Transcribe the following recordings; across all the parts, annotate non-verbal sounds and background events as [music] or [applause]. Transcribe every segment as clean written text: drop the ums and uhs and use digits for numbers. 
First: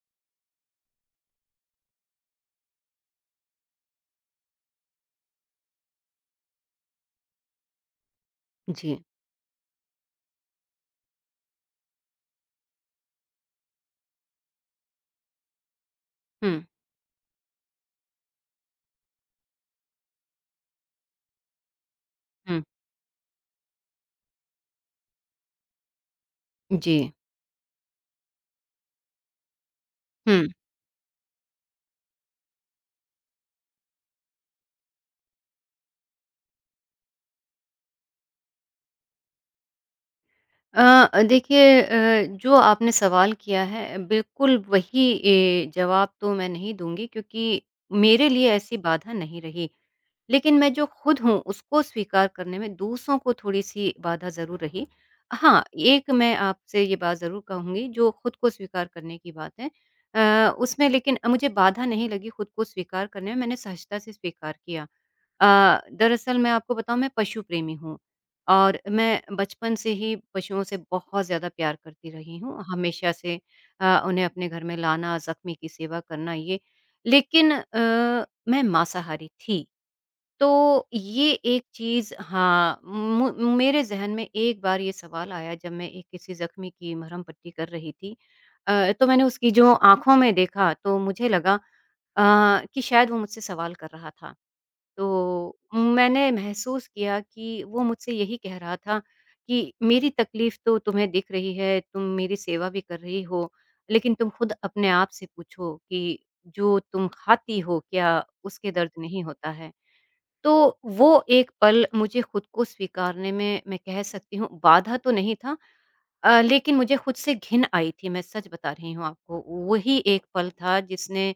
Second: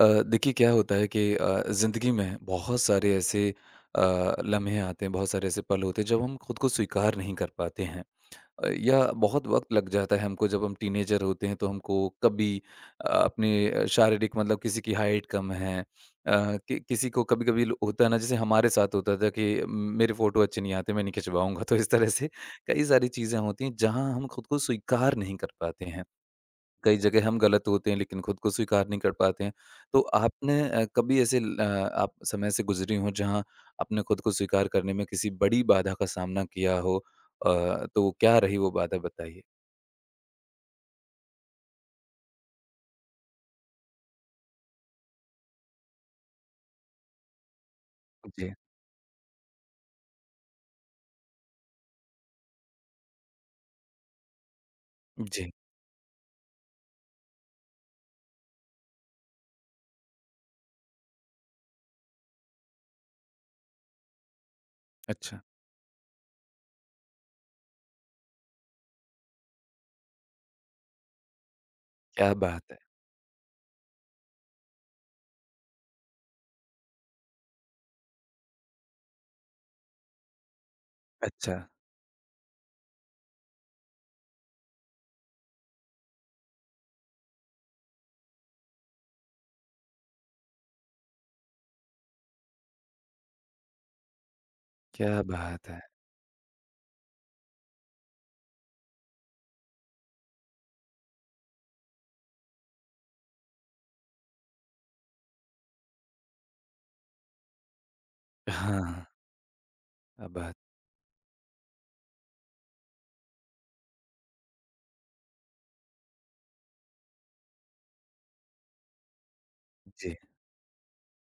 देखिए क्या होता है कि ज़िंदगी में बहुत सारे ऐसे लम्हे आते हैं, बहुत सारे ऐसे पल होते हैं जब हम खुद को स्वीकार नहीं कर पाते हैं। जी। या बहुत वक़्त लग जाता है हमको, जब हम टीनेजर होते हैं तो हमको कभी अपने शारीरिक मतलब किसी की हाइट कम है, हुँ, कि किसी को कभी-कभी ल होता है ना, जैसे हमारे साथ होता था कि मेरे फ़ोटो अच्छे नहीं आते, मैं नहीं खिंचवाऊँगा। तो इस तरह से हुँ। कई सारी चीज़ें होती हैं जहाँ हम खुद को स्वीकार नहीं कर पाते हैं। जी, कई जगह हम गलत होते हैं लेकिन खुद को स्वीकार नहीं कर पाते हैं। तो हुँ। आपने कभी ऐसे आप समय से गुज़री हों जहाँ आपने खुद को स्वीकार करने में किसी बड़ी बाधा का सामना किया हो, तो क्या रही वो बाधा बताइए? देखिए जो आपने सवाल किया है बिल्कुल वही जवाब तो मैं नहीं दूँगी क्योंकि मेरे लिए जी। ऐसी बाधा नहीं रही। लेकिन मैं जो खुद हूँ उसको स्वीकार करने में दूसरों को थोड़ी-सी बाधा ज़रूर रही। जी। हाँ, एक मैं आपसे ये बात ज़रूर कहूँगी जो खुद को स्वीकार करने की बात है, उसमें लेकिन मुझे बाधा नहीं लगी खुद को स्वीकार करने में, मैंने सहजता से स्वीकार किया। अच्छा। दरअसल मैं आपको बताऊँ, मैं पशु प्रेमी हूँ और मैं बचपन से ही पशुओं से बहुत ज़्यादा प्यार करती क्या रही बात हूँ, है! हमेशा से उन्हें अपने घर में लाना, ज़ख्मी की सेवा करना ये। लेकिन मैं मांसाहारी थी। तो ये अच्छा, एक चीज़, हाँ, मु मेरे ज़हन में एक बार ये सवाल आया जब मैं एक किसी ज़ख्मी की मरहम पट्टी कर रही थी। तो मैंने उसकी जो आँखों में देखा तो मुझे लगा अ, कि शायद वो मुझसे सवाल कर रहा था। क्या तो बात है! मैंने महसूस किया कि वो मुझसे यही कह रहा था कि मेरी तकलीफ़ तो तुम्हें दिख रही है, तुम मेरी सेवा भी कर रही हो, लेकिन तुम खुद अपने आप से पूछो कि जो तुम खाती हो क्या उसके दर्द हाँ, नहीं होता है? क्या तो बात। वो एक पल मुझे खुद को स्वीकारने में, मैं कह सकती हूँ बाधा तो नहीं था, लेकिन मुझे खुद से घिन आई थी, मैं सच बता रही हूँ आपको। वही जी। एक पल था जिसने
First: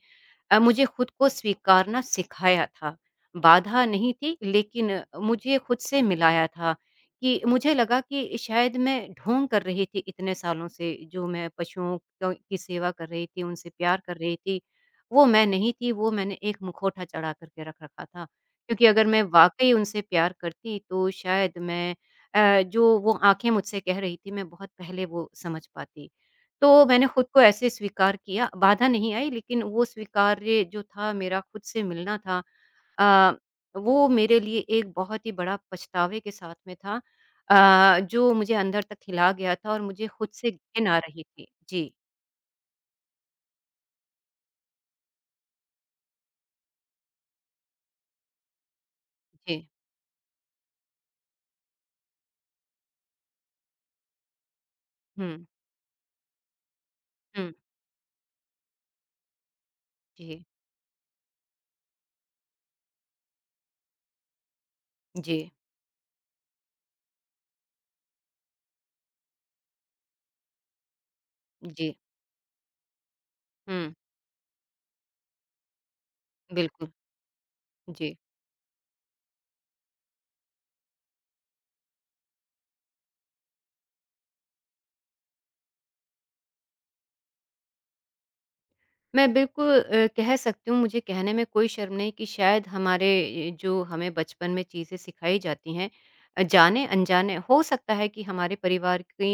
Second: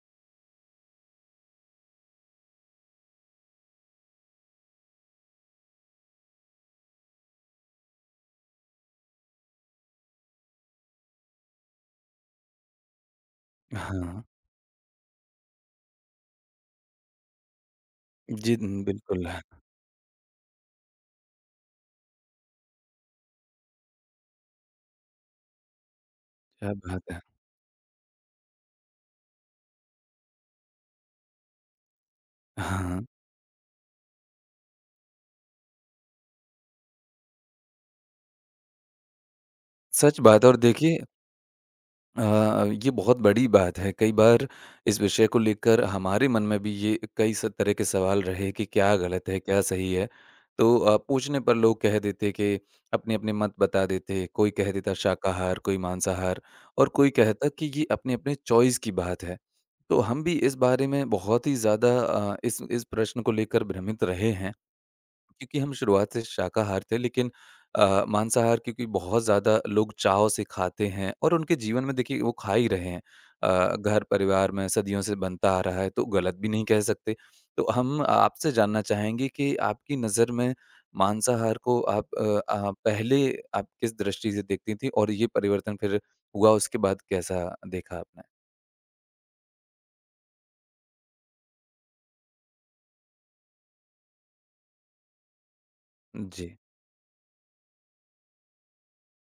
मुझे खुद को स्वीकारना सिखाया था। बाधा नहीं थी लेकिन मुझे खुद से मिलाया था कि मुझे लगा कि शायद मैं ढोंग कर रही थी इतने सालों से, जो मैं पशुओं क की सेवा कर रही थी, उनसे प्यार कर हाँ, रही थी, वो मैं नहीं थी, वो मैंने एक मुखौटा चढ़ा कर के रख रखा था। जी, क्योंकि अगर मैं बिल्कुल। वाक़ई उनसे प्यार करती तो शायद मैं जो वो आँखें मुझसे कह रही थी, मैं बहुत पहले वो समझ पाती। क्या तो बात मैंने है! खुद को ऐसे स्वीकार किया, बाधा नहीं आई लेकिन वो स्वीकार्य जो था मेरा खुद से मिलना था। हाँ, अ, वो मेरे लिए एक बहुत ही बड़ा पछतावे के साथ में था, जो मुझे अंदर तक खिला गया था और मुझे सच खुद बात है से और घिन आ देखिए, रही थी। जी, ये बहुत बड़ी बात है। कई बार इस विषय को लेकर हमारे मन में भी ये कई स तरह के सवाल रहे कि क्या गलत है, क्या जी। सही है? तो पूछने पर लोग कह देते कि अपने-अपने मत बता देते। कोई कह देता हुँ, शाकाहार, कोई मांसाहार और कोई कहता हुँ। कि ये अपने-अपने चॉइस की बात है। तो हम भी जी, इस बारे में बहुत ही ज़्यादा इस प्रश्न को लेकर भ्रमित रहे हैं। जी, क्योंकि हम शुरुआत से शाकाहार थे, लेकिन मांसाहार क्योंकि बहुत ज़्यादा लोग चाव से खाते हैं और उनके जीवन जी। में देखिए वो खा ही रहे हैं। हुँ, घर परिवार में सदियों से बनता आ रहा है तो गलत भी नहीं कह बिल्कुल। सकते। तो हम जी। आपसे जानना चाहेंगे कि आपकी नज़र में मांसाहार को आप पहले आप किस दृष्टि से देखती थी और ये परिवर्तन फिर हुआ उसके बाद कैसा देखा आपने? मैं बिल्कुल कह सकती हूँ मुझे कहने में कोई शर्म नहीं कि शायद हमारे जो हमें बचपन में चीज़ें सिखाई जाती हैं, जी, जाने अनजाने हो सकता है कि हमारे परिवार की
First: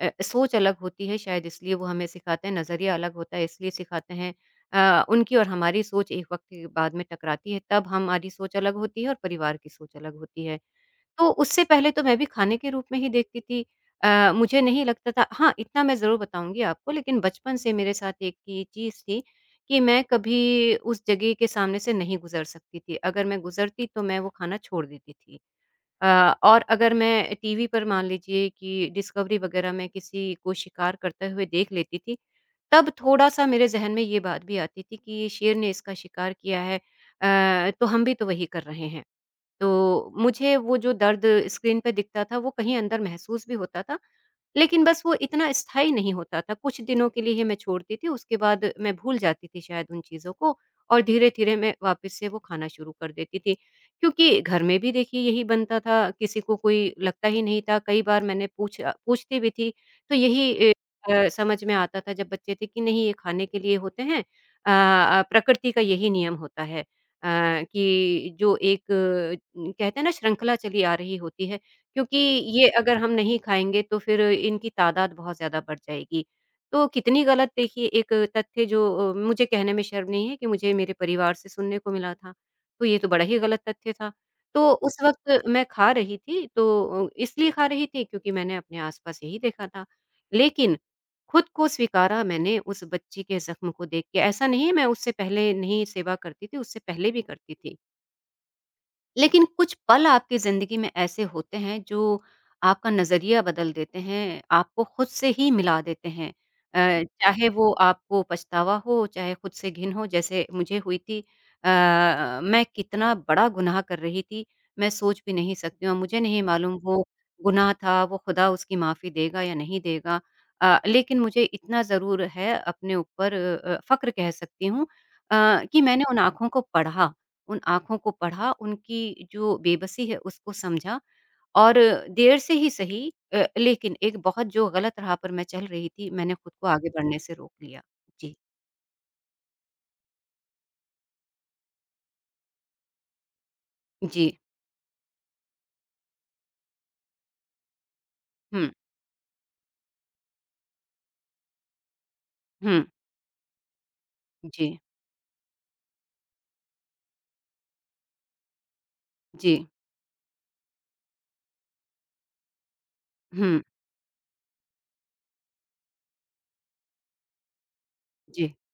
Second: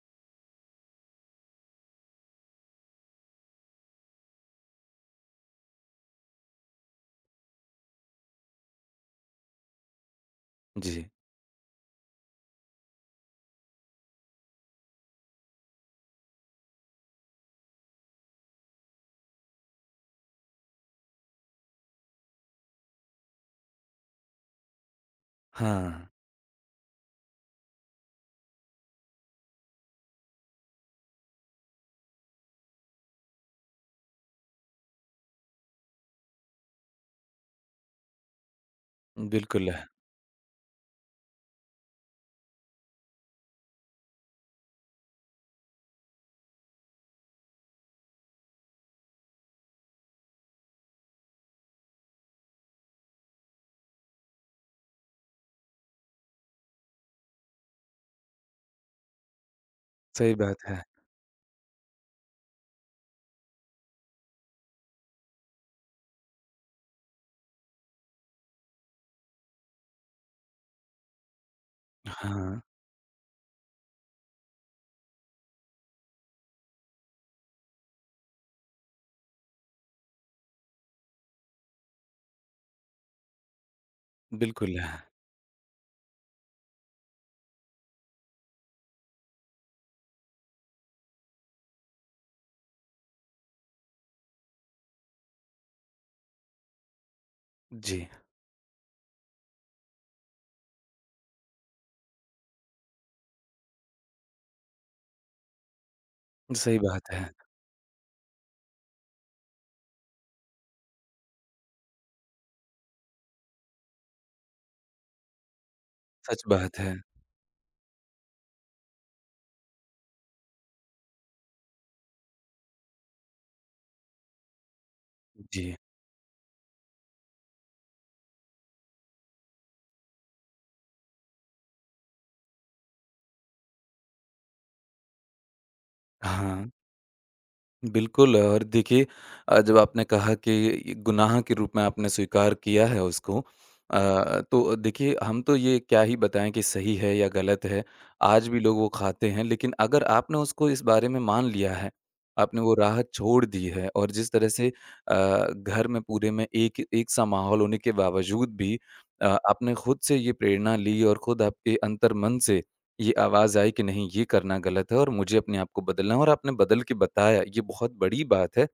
सोच अलग होती है, शायद इसलिए वो हमें सिखाते हैं, नज़रिया अलग होता है इसलिए सिखाते हैं। उनकी और हमारी सोच एक वक्त के बाद में टकराती है, तब हमारी सोच अलग होती है और परिवार की सोच अलग होती है। जी। तो उससे पहले तो मैं भी खाने के रूप में ही देखती थी। मुझे नहीं लगता था, हाँ, इतना मैं ज़रूर बताऊँगी आपको, लेकिन बचपन से मेरे साथ एक ये चीज़ थी कि मैं कभी उस जगह के सामने से नहीं गुज़र सकती थी। अगर मैं गुज़रती तो मैं वो खाना छोड़ देती थी। अ, हाँ, और अगर मैं टीवी पर मान लीजिए कि डिस्कवरी वग़ैरह में किसी को शिकार करते हुए देख लेती थी, तब थोड़ा-सा मेरे ज़हन में ये बात भी आती थी कि ये शेर ने इसका शिकार किया है, तो हम भी तो वही कर रहे हैं। बिल्कुल, है, तो मुझे वो जो दर्द स्क्रीन पे दिखता था, वो कहीं अंदर महसूस भी होता था, लेकिन बस वो इतना स्थायी नहीं होता था, कुछ दिनों के लिए ही मैं छोड़ती थी, उसके बाद मैं भूल जाती थी शायद उन चीज़ों को और धीरे-धीरे मैं वापस से वो खाना शुरू कर देती थी। क्योंकि घर में भी देखिए यही बनता था, किसी को कोई लगता ही नहीं था, कई बार मैंने पूछा, पूछती भी थी, तो सही बात यही है। समझ में आता था जब बच्चे थे कि नहीं ये खाने के लिए होते हैं। प्रकृति का यही नियम होता है, कि जो एक, कहते हैं ना, श्रृंखला चली आ रही होती है, क्योंकि हाँ, ये अगर हम नहीं खाएँगे तो फिर इनकी तादाद बहुत ज़्यादा बढ़ जाएगी। तो कितनी गलत देखिए एक तथ्य जो मुझे कहने में शर्म नहीं है कि मुझे मेरे परिवार से सुनने को मिला था। तो ये तो बड़ा ही गलत तथ्य था। तो बिल्कुल। है। उस वक़्त मैं खा रही थी तो इसलिए खा रही थी क्योंकि मैंने अपने आस-पास यही देखा था। लेकिन खुद को स्वीकारा मैंने उस बच्ची के ज़ख्म को देख के। ऐसा नहीं है मैं उससे पहले नहीं सेवा करती थी, उससे पहले भी करती थी। जी। लेकिन कुछ पल आपकी ज़िंदगी में ऐसे होते हैं जो आपका नज़रिया बदल देते हैं, आपको खुद से ही मिला देते हैं। सही बात है, चाहे वो आपको पछतावा हो, चाहे खुद से घिन हो जैसे मुझे हुई थी। अ, मैं कितना बड़ा गुनाह कर रही थी, मैं सोच भी नहीं सकती हूँ। मुझे नहीं सच मालूम बात है। वो गुनाह था, वो खुदा उसकी माफ़ी देगा या नहीं देगा। लेकिन मुझे इतना ज़रूर है, अपने ऊपर फ़क्र कह सकती हूँ अ, जी, कि मैंने उन आँखों को पढ़ा। उन आँखों को पढ़ा, उनकी जो बेबसी है उसको समझा और देर से ही सही, लेकिन एक बहुत जो गलत राह पर मैं चल रही थी, मैंने खुद को हाँ, आगे बढ़ने से रोक लिया। जी, बिल्कुल और देखिए, जब आपने कहा कि ये गुनाह के रूप में आपने स्वीकार किया है उसको, जी। तो देखिए हम तो ये क्या ही बताएँ कि सही है या गलत है, आज भी हुँ, लोग वो खाते हैं, लेकिन अगर आपने उसको इस बारे में मान लिया है, आपने वो हुँ। राह छोड़ दी है और जिस तरह से जी, अ, घर में पूरे में एक एक सा माहौल होने के बावजूद भी जी। आपने खुद से ये प्रेरणा ली और खुद आपके अंतर्मन से ये आवाज़ हुँ, आई कि नहीं, ये करना गलत है और मुझे अपने आप को बदलना है और आपने बदल के बताया, ये बहुत बड़ी जी। बात है।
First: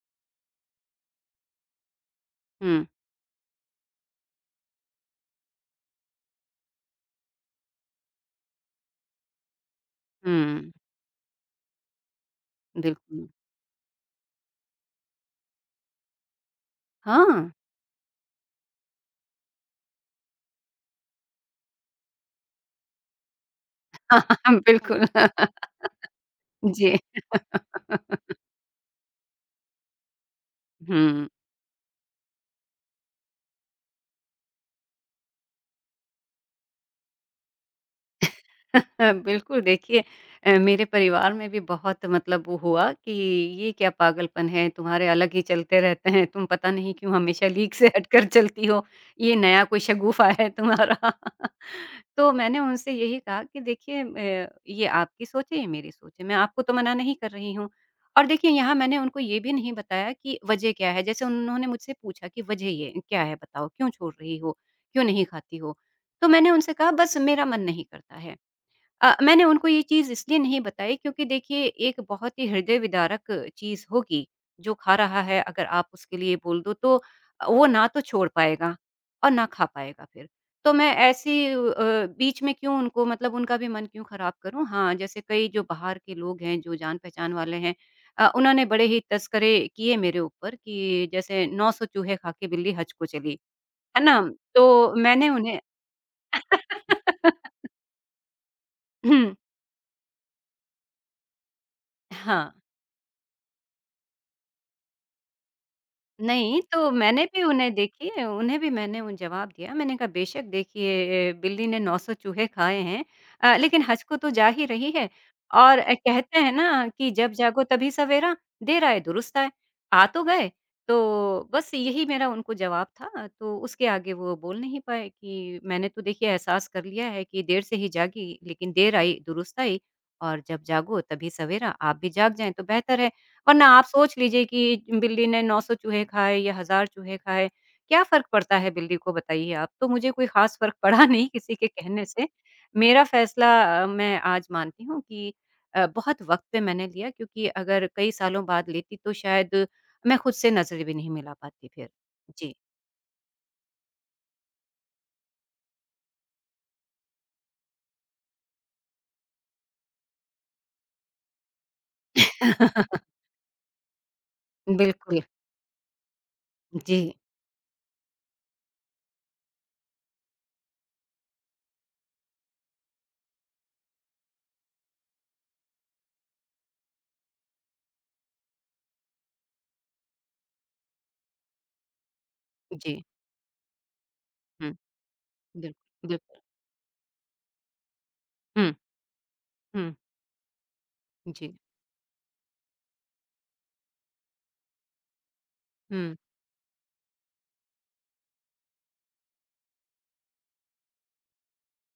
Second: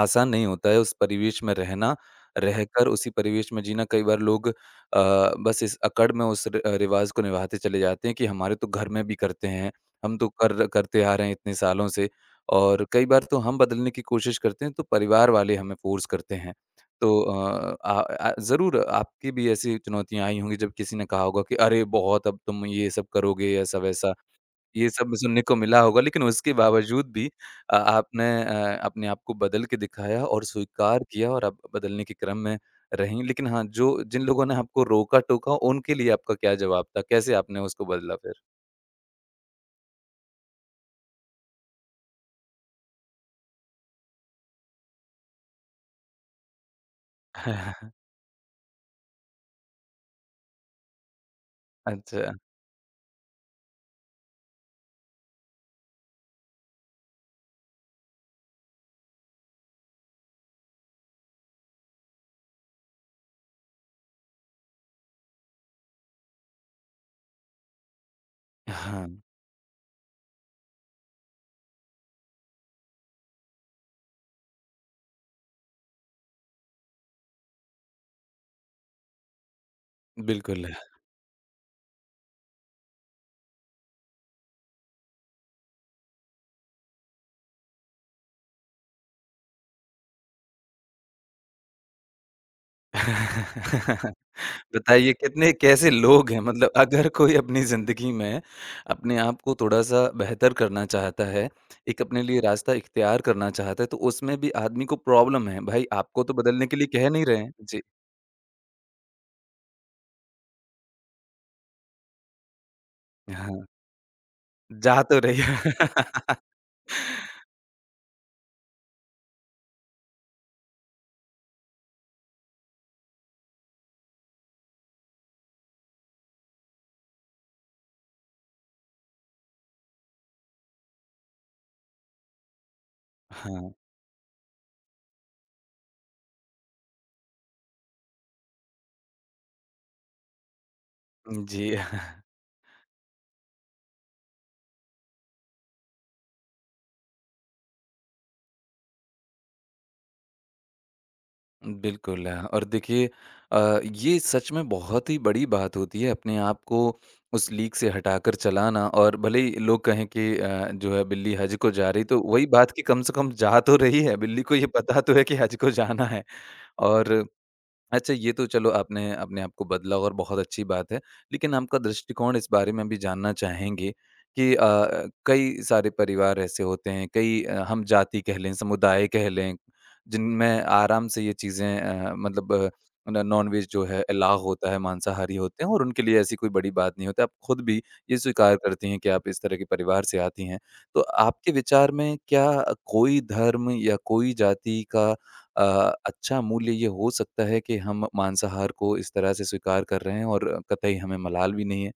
आसान नहीं होता है उस परिवेश में रहना, हुँ, रहकर उसी परिवेश में जीना। कई बार लोग बस इस अकड़ में उस र रिवाज़ को निभाते चले जाते हैं कि हमारे तो घर में भी करते हैं, हम तो कर हुँ। करते आ रहे हैं इतने सालों से, और कई बार बिल्कुल। तो हम बदलने की कोशिश करते हैं तो परिवार वाले हमें फ़ोर्स करते हैं। तो हाँ, अ, आ आ ज़रूर आपकी भी ऐसी चुनौतियाँ आई होंगी जब किसी ने कहा होगा कि अरे! बहुत, अब तुम ये सब करोगे, ऐसा-वैसा [laughs] ये बिल्कुल। सब सुनने [laughs] को मिला होगा, लेकिन उसके जी। बावजूद भी [laughs] आपने अपने आप को बदल के दिखाया और स्वीकार हुँ। किया और आप बदलने के क्रम में रहीं। लेकिन हाँ, जो जिन लोगों ने आपको रोका-टोका, उनके लिए आपका क्या जवाब था? कैसे आपने उसको बदला फिर? [laughs] बिल्कुल, देखिए मेरे परिवार में भी बहुत, मतलब, वो हुआ कि ये क्या पागलपन है, तुम्हारे अलग ही चलते रहते हैं, तुम पता नहीं क्यों हमेशा लीक से [laughs] हटकर चलती हो, ये नया कोई शगुफा है तुम्हारा? [laughs] तो अच्छा। मैंने उनसे यही कहा कि देखिए ये आपकी सोच है, ये मेरी सोच है, मैं आपको तो मना नहीं कर रही हूँ। और देखिए यहाँ मैंने उनको ये भी नहीं बताया कि वजह क्या है, जैसे उन्होंने मुझसे पूछा कि वजह ये क्या है, बताओ क्यों छोड़ रही हो, क्यों नहीं खाती हो, तो मैंने उनसे कहा बस मेरा मन नहीं करता है। हाँ, मैंने उनको ये चीज़ इसलिए नहीं बताई क्योंकि देखिए एक बहुत ही हृदय विदारक चीज़ होगी, जो खा रहा है अगर आप उसके लिए बोल दो तो वो ना तो छोड़ पाएगा और ना खा पाएगा फिर। बिल्कुल। तो मैं ऐसी बीच में क्यों उनको, मतलब, उनका भी मन क्यों खराब करूँ? हाँ, जैसे कई जो बाहर के लोग हैं, जो जान-पहचान वाले हैं, उन्होंने बड़े ही तस्करे किए मेरे ऊपर कि जैसे 900 चूहे खा के बिल्ली हज को चली, है [laughs] ना? तो बताइए मैंने कितने उन्हें कैसे लोग हैं, मतलब अगर कोई अपनी [laughs] ज़िंदगी में अपने हम्म, आप को थोड़ा-सा बेहतर करना चाहता है, एक अपने लिए हाँ। रास्ता इख्तियार करना चाहता है, तो उसमें भी आदमी को प्रॉब्लम है। भाई, आपको तो नहीं, बदलने के लिए तो कह मैंने नहीं रहे भी हैं। उन्हें, जी, देखिए, उन्हें भी मैंने उन जवाब दिया। मैंने कहा बेशक देखिए बिल्ली ने 900 चूहे खाए हैं, हाँ, लेकिन हज को तो जा ही रही जा है। तो रही है। और कहते हैं [laughs] ना कि जब जागो तभी सवेरा, देर आए दुरुस्त आए। आ तो गए, तो बस यही मेरा उनको जवाब था। तो उसके आगे वो बोल नहीं पाए कि मैंने तो देखिए एहसास कर लिया है कि देर से ही जागी, लेकिन देर आई दुरुस्त आई, और जब जागो तभी सवेरा, आप भी जाग जाएँ तो बेहतर है। वरना हाँ, आप सोच लीजिए कि बिल्ली ने 900 चूहे खाए या 1000 चूहे खाए, क्या फ़र्क पड़ता है बिल्ली को, बताइए आप? तो मुझे कोई ख़ास फ़र्क पड़ा [laughs] नहीं किसी के जी। कहने से। मेरा फ़ैसला, मैं आज मानती हूँ कि बहुत वक़्त पे मैंने लिया क्योंकि अगर कई सालों बाद लेती तो शायद मैं खुद से नज़र भी नहीं मिला पाती फिर। बिल्कुल जी। और देखिए, ये सच में बहुत ही बड़ी बात होती है अपने आप को उस लीक से हटाकर चलाना, और भले ही लोग कहें कि जो है बिल्ली हज को जा रही, तो वही बात कि कम से [laughs] कम जा तो रही है, बिल्ली को ये पता तो बिल्कुल। है कि हज को जाना है। जी, और अच्छा, ये तो चलो आपने अपने आप को बदला, और बहुत अच्छी बात है। लेकिन आपका दृष्टिकोण इस बारे में भी जानना चाहेंगे कि कई सारे परिवार ऐसे होते हैं, कई हम जाति कह लें, समुदाय कह लें, जिनमें आराम से ये चीज़ें मतलब जी। न नॉन-वेज जो है अलाउ हुँ, होता है, मांसाहारी होते हैं और उनके बिल्कुल, लिए ऐसी बिल्कुल। कोई बड़ी बात नहीं होती। आप खुद भी ये स्वीकार हुँ, करती हैं कि आप इस तरह के हुँ। परिवार से आती हैं। तो आपके जी, विचार में क्या कोई धर्म या कोई जाति का अ, हुँ। अच्छा मूल्य ये हो सकता है कि हम मांसाहार को इस तरह से स्वीकार कर रहे हैं और कतई हमें मलाल भी नहीं है?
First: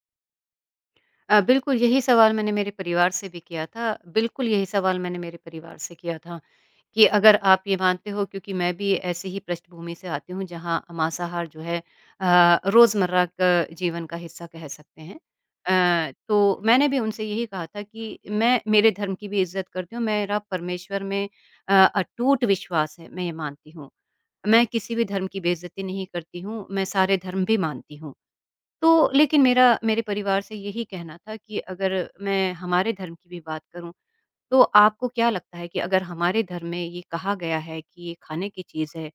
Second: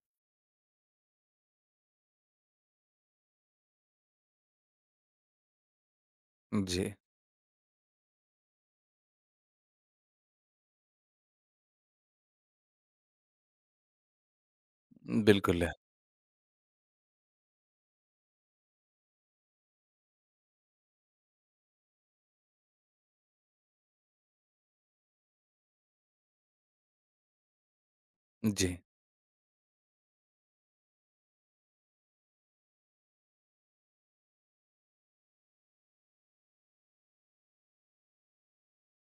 बिल्कुल यही सवाल मैंने मेरे परिवार से भी किया था। बिल्कुल यही सवाल मैंने मेरे परिवार से किया था जी, कि अगर आप ये मानते हो, क्योंकि मैं भी ऐसे ही पृष्ठभूमि से आती हूँ जहाँ मांसाहार जो है रोज़मर्रा का जीवन का हिस्सा कह सकते हैं। बिल्कुल। है। तो मैंने भी उनसे यही कहा था कि मैं मेरे धर्म की भी इज़्ज़त करती हूँ, मेरा परमेश्वर में अटूट विश्वास है, मैं ये मानती हूँ। मैं किसी भी धर्म की बेइज़्ज़ती नहीं करती हूँ, मैं सारे धर्म भी मानती हूँ। जी, तो लेकिन मेरा मेरे परिवार से यही कहना था कि अगर मैं हमारे धर्म की भी बात करूँ, तो आपको क्या लगता है कि अगर हमारे धर्म में ये कहा गया है कि ये खाने की चीज़ है,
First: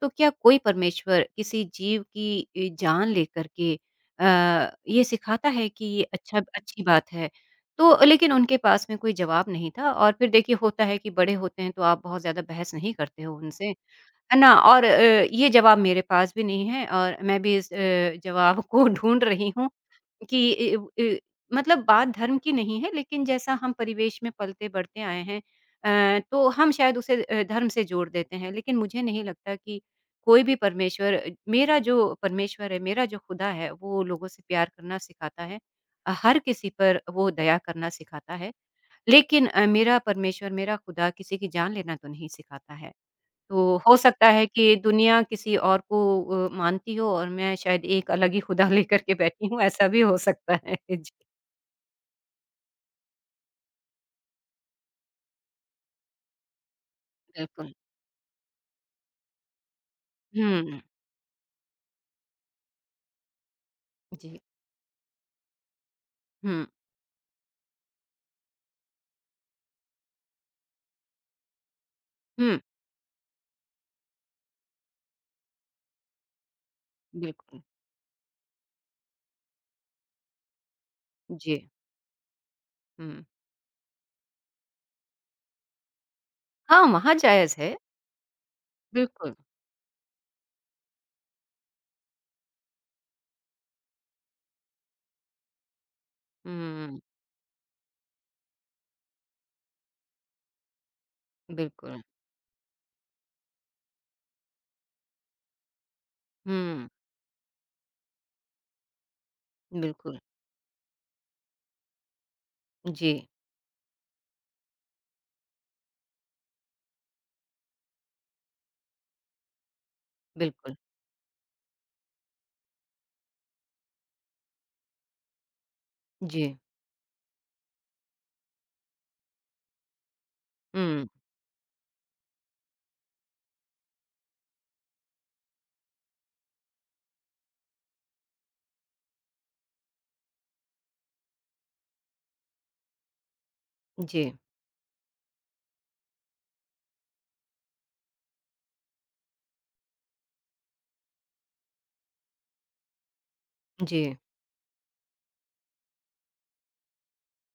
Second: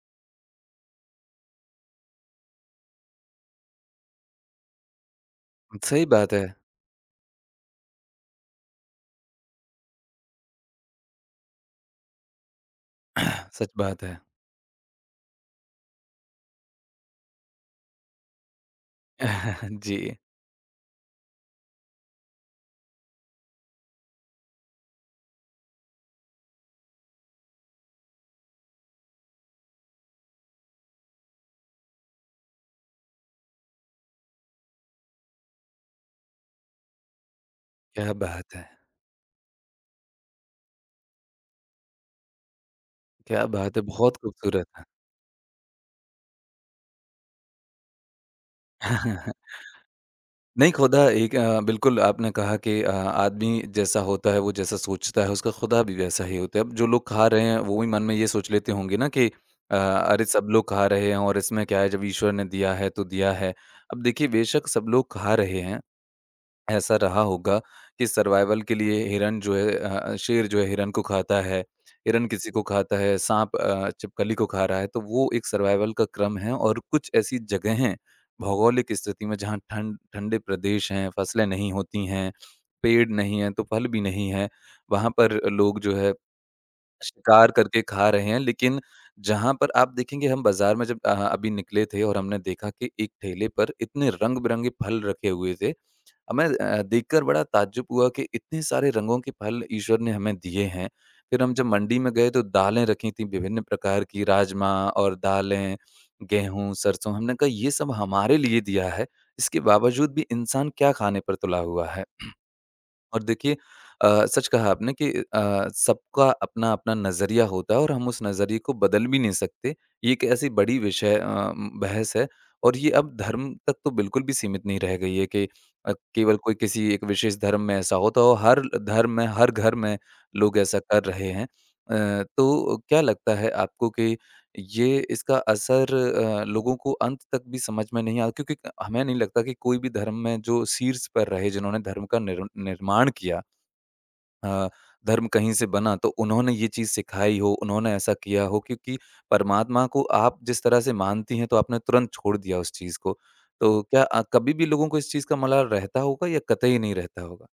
तो क्या कोई परमेश्वर किसी जीव की जान लेकर के ये सिखाता है कि ये सही बात है। अच्छी बात है? तो लेकिन उनके पास में कोई जवाब नहीं था और फिर देखिए होता है कि बड़े होते हैं तो आप बहुत ज़्यादा बहस नहीं करते हो सच उनसे, बात है। है ना? और ये जवाब मेरे पास भी नहीं है और मैं भी इस जवाब को [laughs] ढूँढ रही हूँ [laughs] जी, कि ए उ ए मतलब बात धर्म की नहीं है, लेकिन जैसा हम परिवेश में पलते-बढ़ते आए हैं, तो हम शायद उसे धर्म से जोड़ देते हैं। लेकिन मुझे नहीं लगता कि कोई भी परमेश्वर, मेरा जो परमेश्वर है, मेरा जो खुदा है, वो लोगों से प्यार करना सिखाता है। हर किसी पर वो दया करना क्या सिखाता है। बात है! लेकिन मेरा परमेश्वर, मेरा खुदा किसी की जान लेना तो नहीं सिखाता है। क्या तो बात है! हो बहुत सकता है खूबसूरत। कि है। दुनिया किसी और को मानती हो और मैं शायद एक अलग ही खुदा [laughs] लेकर के बैठी [laughs] हूँ, ऐसा भी हो सकता नहीं, है। [laughs] खुदा जी। एक बिल्कुल आपने कहा कि आदमी जैसा होता है, वो जैसा सोचता है, उसका खुदा भी वैसा ही होता है। अब जो लोग खा रहे हैं, बिल्कुल। वो भी मन में ये सोच लेते होंगे ना कि अरे! सब लोग हुँ, खा रहे हैं और इसमें क्या है, जब ईश्वर ने दिया है, तो दिया है। अब देखिए, जी। बेशक सब लोग खा रहे हैं, हुँ, ऐसा रहा होगा कि सर्वाइवल के लिए हिरन जो है, शेर जो है हिरन को खाता है, हिरन किसी हुँ। को खाता है, साँप छिपकली को खा रहा है, तो वो एक सर्वाइवल का क्रम है। और कुछ ऐसी बिल्कुल। जगह हैं, भौगोलिक स्थिति में जहाँ ठंड ठंडे प्रदेश हैं, फसलें जी, नहीं होती हैं, पेड़ हुँ। नहीं हैं, तो फल भी नहीं है, वहाँ पर लोग जो है हाँ, वहाँ शिकार जायज़ है। करके खा रहे हैं। लेकिन बिल्कुल। जहाँ पर आप देखेंगे, हम बाज़ार में जब अभी निकले थे और हमने देखा कि एक ठेले पर इतने रंग-बिरंगे फल रखे हुए थे, मैं हुँ, देखकर बड़ा ताज्जुब हुआ कि इतने सारे रंगों के फल ईश्वर ने हमें दिए हैं। फिर हम जब मंडी बिल्कुल। में गए तो दालें रखी थीं विभिन्न प्रकार की, राजमा और दालें, गेहूँ, हुँ, सरसों। हमने कहा ये सब हमारे लिए दिया है, इसके बावजूद बिल्कुल। भी इंसान क्या खाने पर तुला हुआ है। जी, और देखिए सच कहा आपने कि सबका अपना-अपना नज़रिया होता है और हम उस नज़रिए को बदल भी नहीं सकते। ये एक ऐसी बिल्कुल। बड़ी विषय बहस है, और ये अब धर्म तक तो बिल्कुल भी सीमित नहीं रह गई है कि केवल जी, कोई किसी एक विशेष धर्म में ऐसा होता हो, हर धर्म में, हर घर में लोग ऐसा कर हुँ, रहे हैं। तो क्या लगता है आपको कि ये इसका असर लोगों को अंत तक भी समझ में नहीं आया, क्योंकि हमें नहीं लगता कि कोई भी धर्म में जो शीर्ष पर रहे, जिन्होंने धर्म का निर्माण किया, जी, अ, धर्म कहीं से बना, तो उन्होंने ये चीज़ सिखाई हो, उन्होंने ऐसा किया हो, क्योंकि परमात्मा को आप जिस तरह से मानती हैं तो आपने तुरंत छोड़ दिया उस चीज़ को, तो क्या जी। कभी भी लोगों को इस चीज़ का मलाल रहता होगा या कतई नहीं रहता होगा?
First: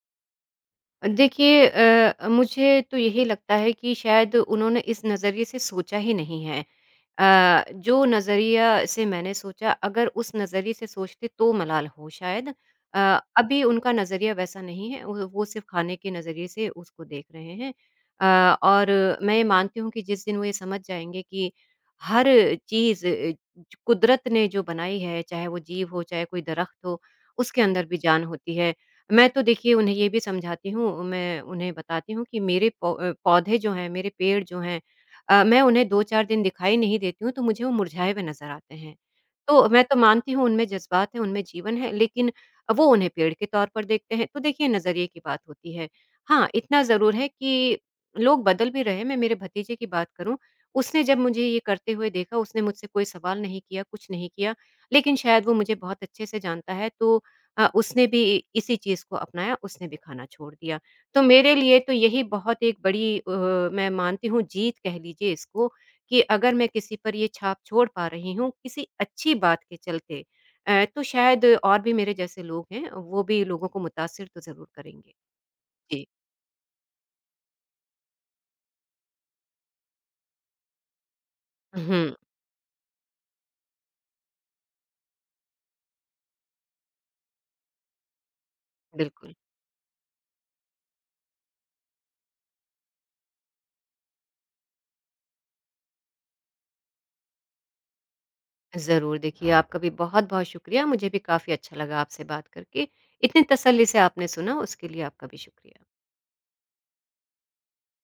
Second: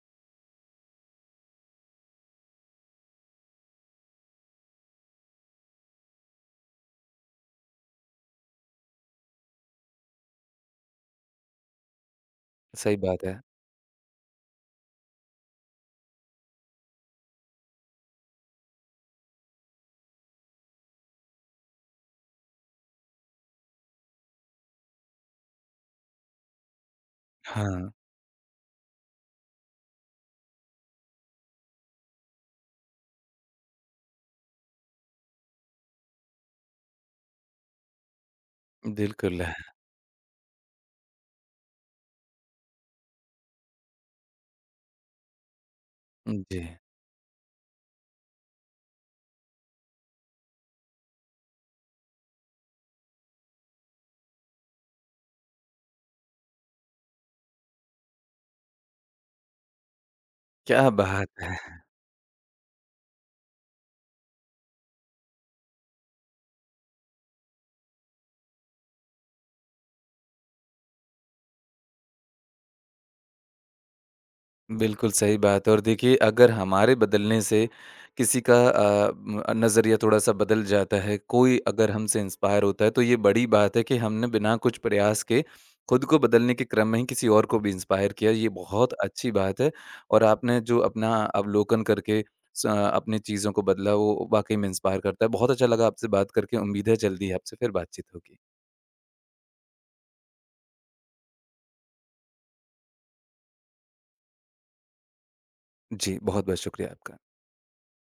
देखिए मुझे तो यही लगता है कि शायद उन्होंने इस नज़रिए से सोचा ही नहीं है। जो नज़रिया से मैंने सोचा, अगर उस नज़रिए से सोचते तो मलाल हो शायद। सही अ, बात है। अभी उनका नज़रिया वैसा नहीं है, वो सिर्फ़ खाने के नज़रिए से उसको देख रहे हैं। और मैं ये मानती हूँ कि जिस दिन वो ये समझ जाएँगे कि हर चीज़, कुदरत ने जो बनाई है, चाहे वो जीव हो, चाहे कोई दरख़्त हो, उसके अंदर हाँ। भी जान होती है। मैं तो देखिए उन्हें ये भी समझाती हूँ, मैं उन्हें बताती हूँ कि मेरे पौधे जो हैं, मेरे पेड़ जो हैं, मैं उन्हें 2-4 दिन दिखाई नहीं देती हूँ, तो मुझे वो मुरझाए हुए नज़र आते हैं। बिल्कुल। तो मैं तो मानती हूँ उनमें जज़्बात हैं, उनमें जीवन है, लेकिन वो उन्हें पेड़ के तौर पर देखते हैं। तो देखिए नज़रिए की बात होती है। हाँ, जी। इतना ज़रूर है कि लोग बदल भी रहे हैं, मैं मेरे भतीजे की बात करूँ, उसने जब मुझे ये करते हुए देखा, उसने मुझसे कोई सवाल नहीं किया, कुछ नहीं किया, लेकिन शायद वो मुझे बहुत अच्छे से जानता है, तो उसने भी इसी चीज़ को अपनाया, उसने भी खाना छोड़ दिया। क्या तो बात मेरे है! लिए तो यही बहुत एक बड़ी मैं मानती हूँ जीत कह लीजिए इसको कि अगर मैं किसी पर ये छाप छोड़ पा रही हूँ किसी अच्छी बात के चलते, तो शायद और भी मेरे जैसे लोग हैं, वो भी लोगों को मुतासिर तो ज़रूर बिल्कुल करेंगे। सही बात है और जी। देखिए, अगर हमारे बदलने से किसी का नज़रिया थोड़ा-सा बदल जाता है, कोई अगर हुँ, हमसे इंस्पायर होता है, तो ये बड़ी बात है कि हमने बिना कुछ प्रयास के खुद को बदलने के क्रम में ही किसी और को भी इंस्पायर किया, ये बहुत अच्छी बिल्कुल। बात है। और आपने जो अपना अवलोकन करके अपनी चीज़ों को बदला, वो वाक़ई में इंस्पायर करता है। बहुत अच्छा लगा आपसे बात करके, उम्मीद है जल्दी ही आपसे फिर बातचीत होगी। ज़रूर, देखिए आपका भी बहुत-बहुत शुक्रिया। मुझे भी काफ़ी अच्छा लगा आपसे बात करके। इतनी तसल्ली से आपने सुना, उसके लिए आपका भी शुक्रिया। जी, बहुत-बहुत शुक्रिया आपका।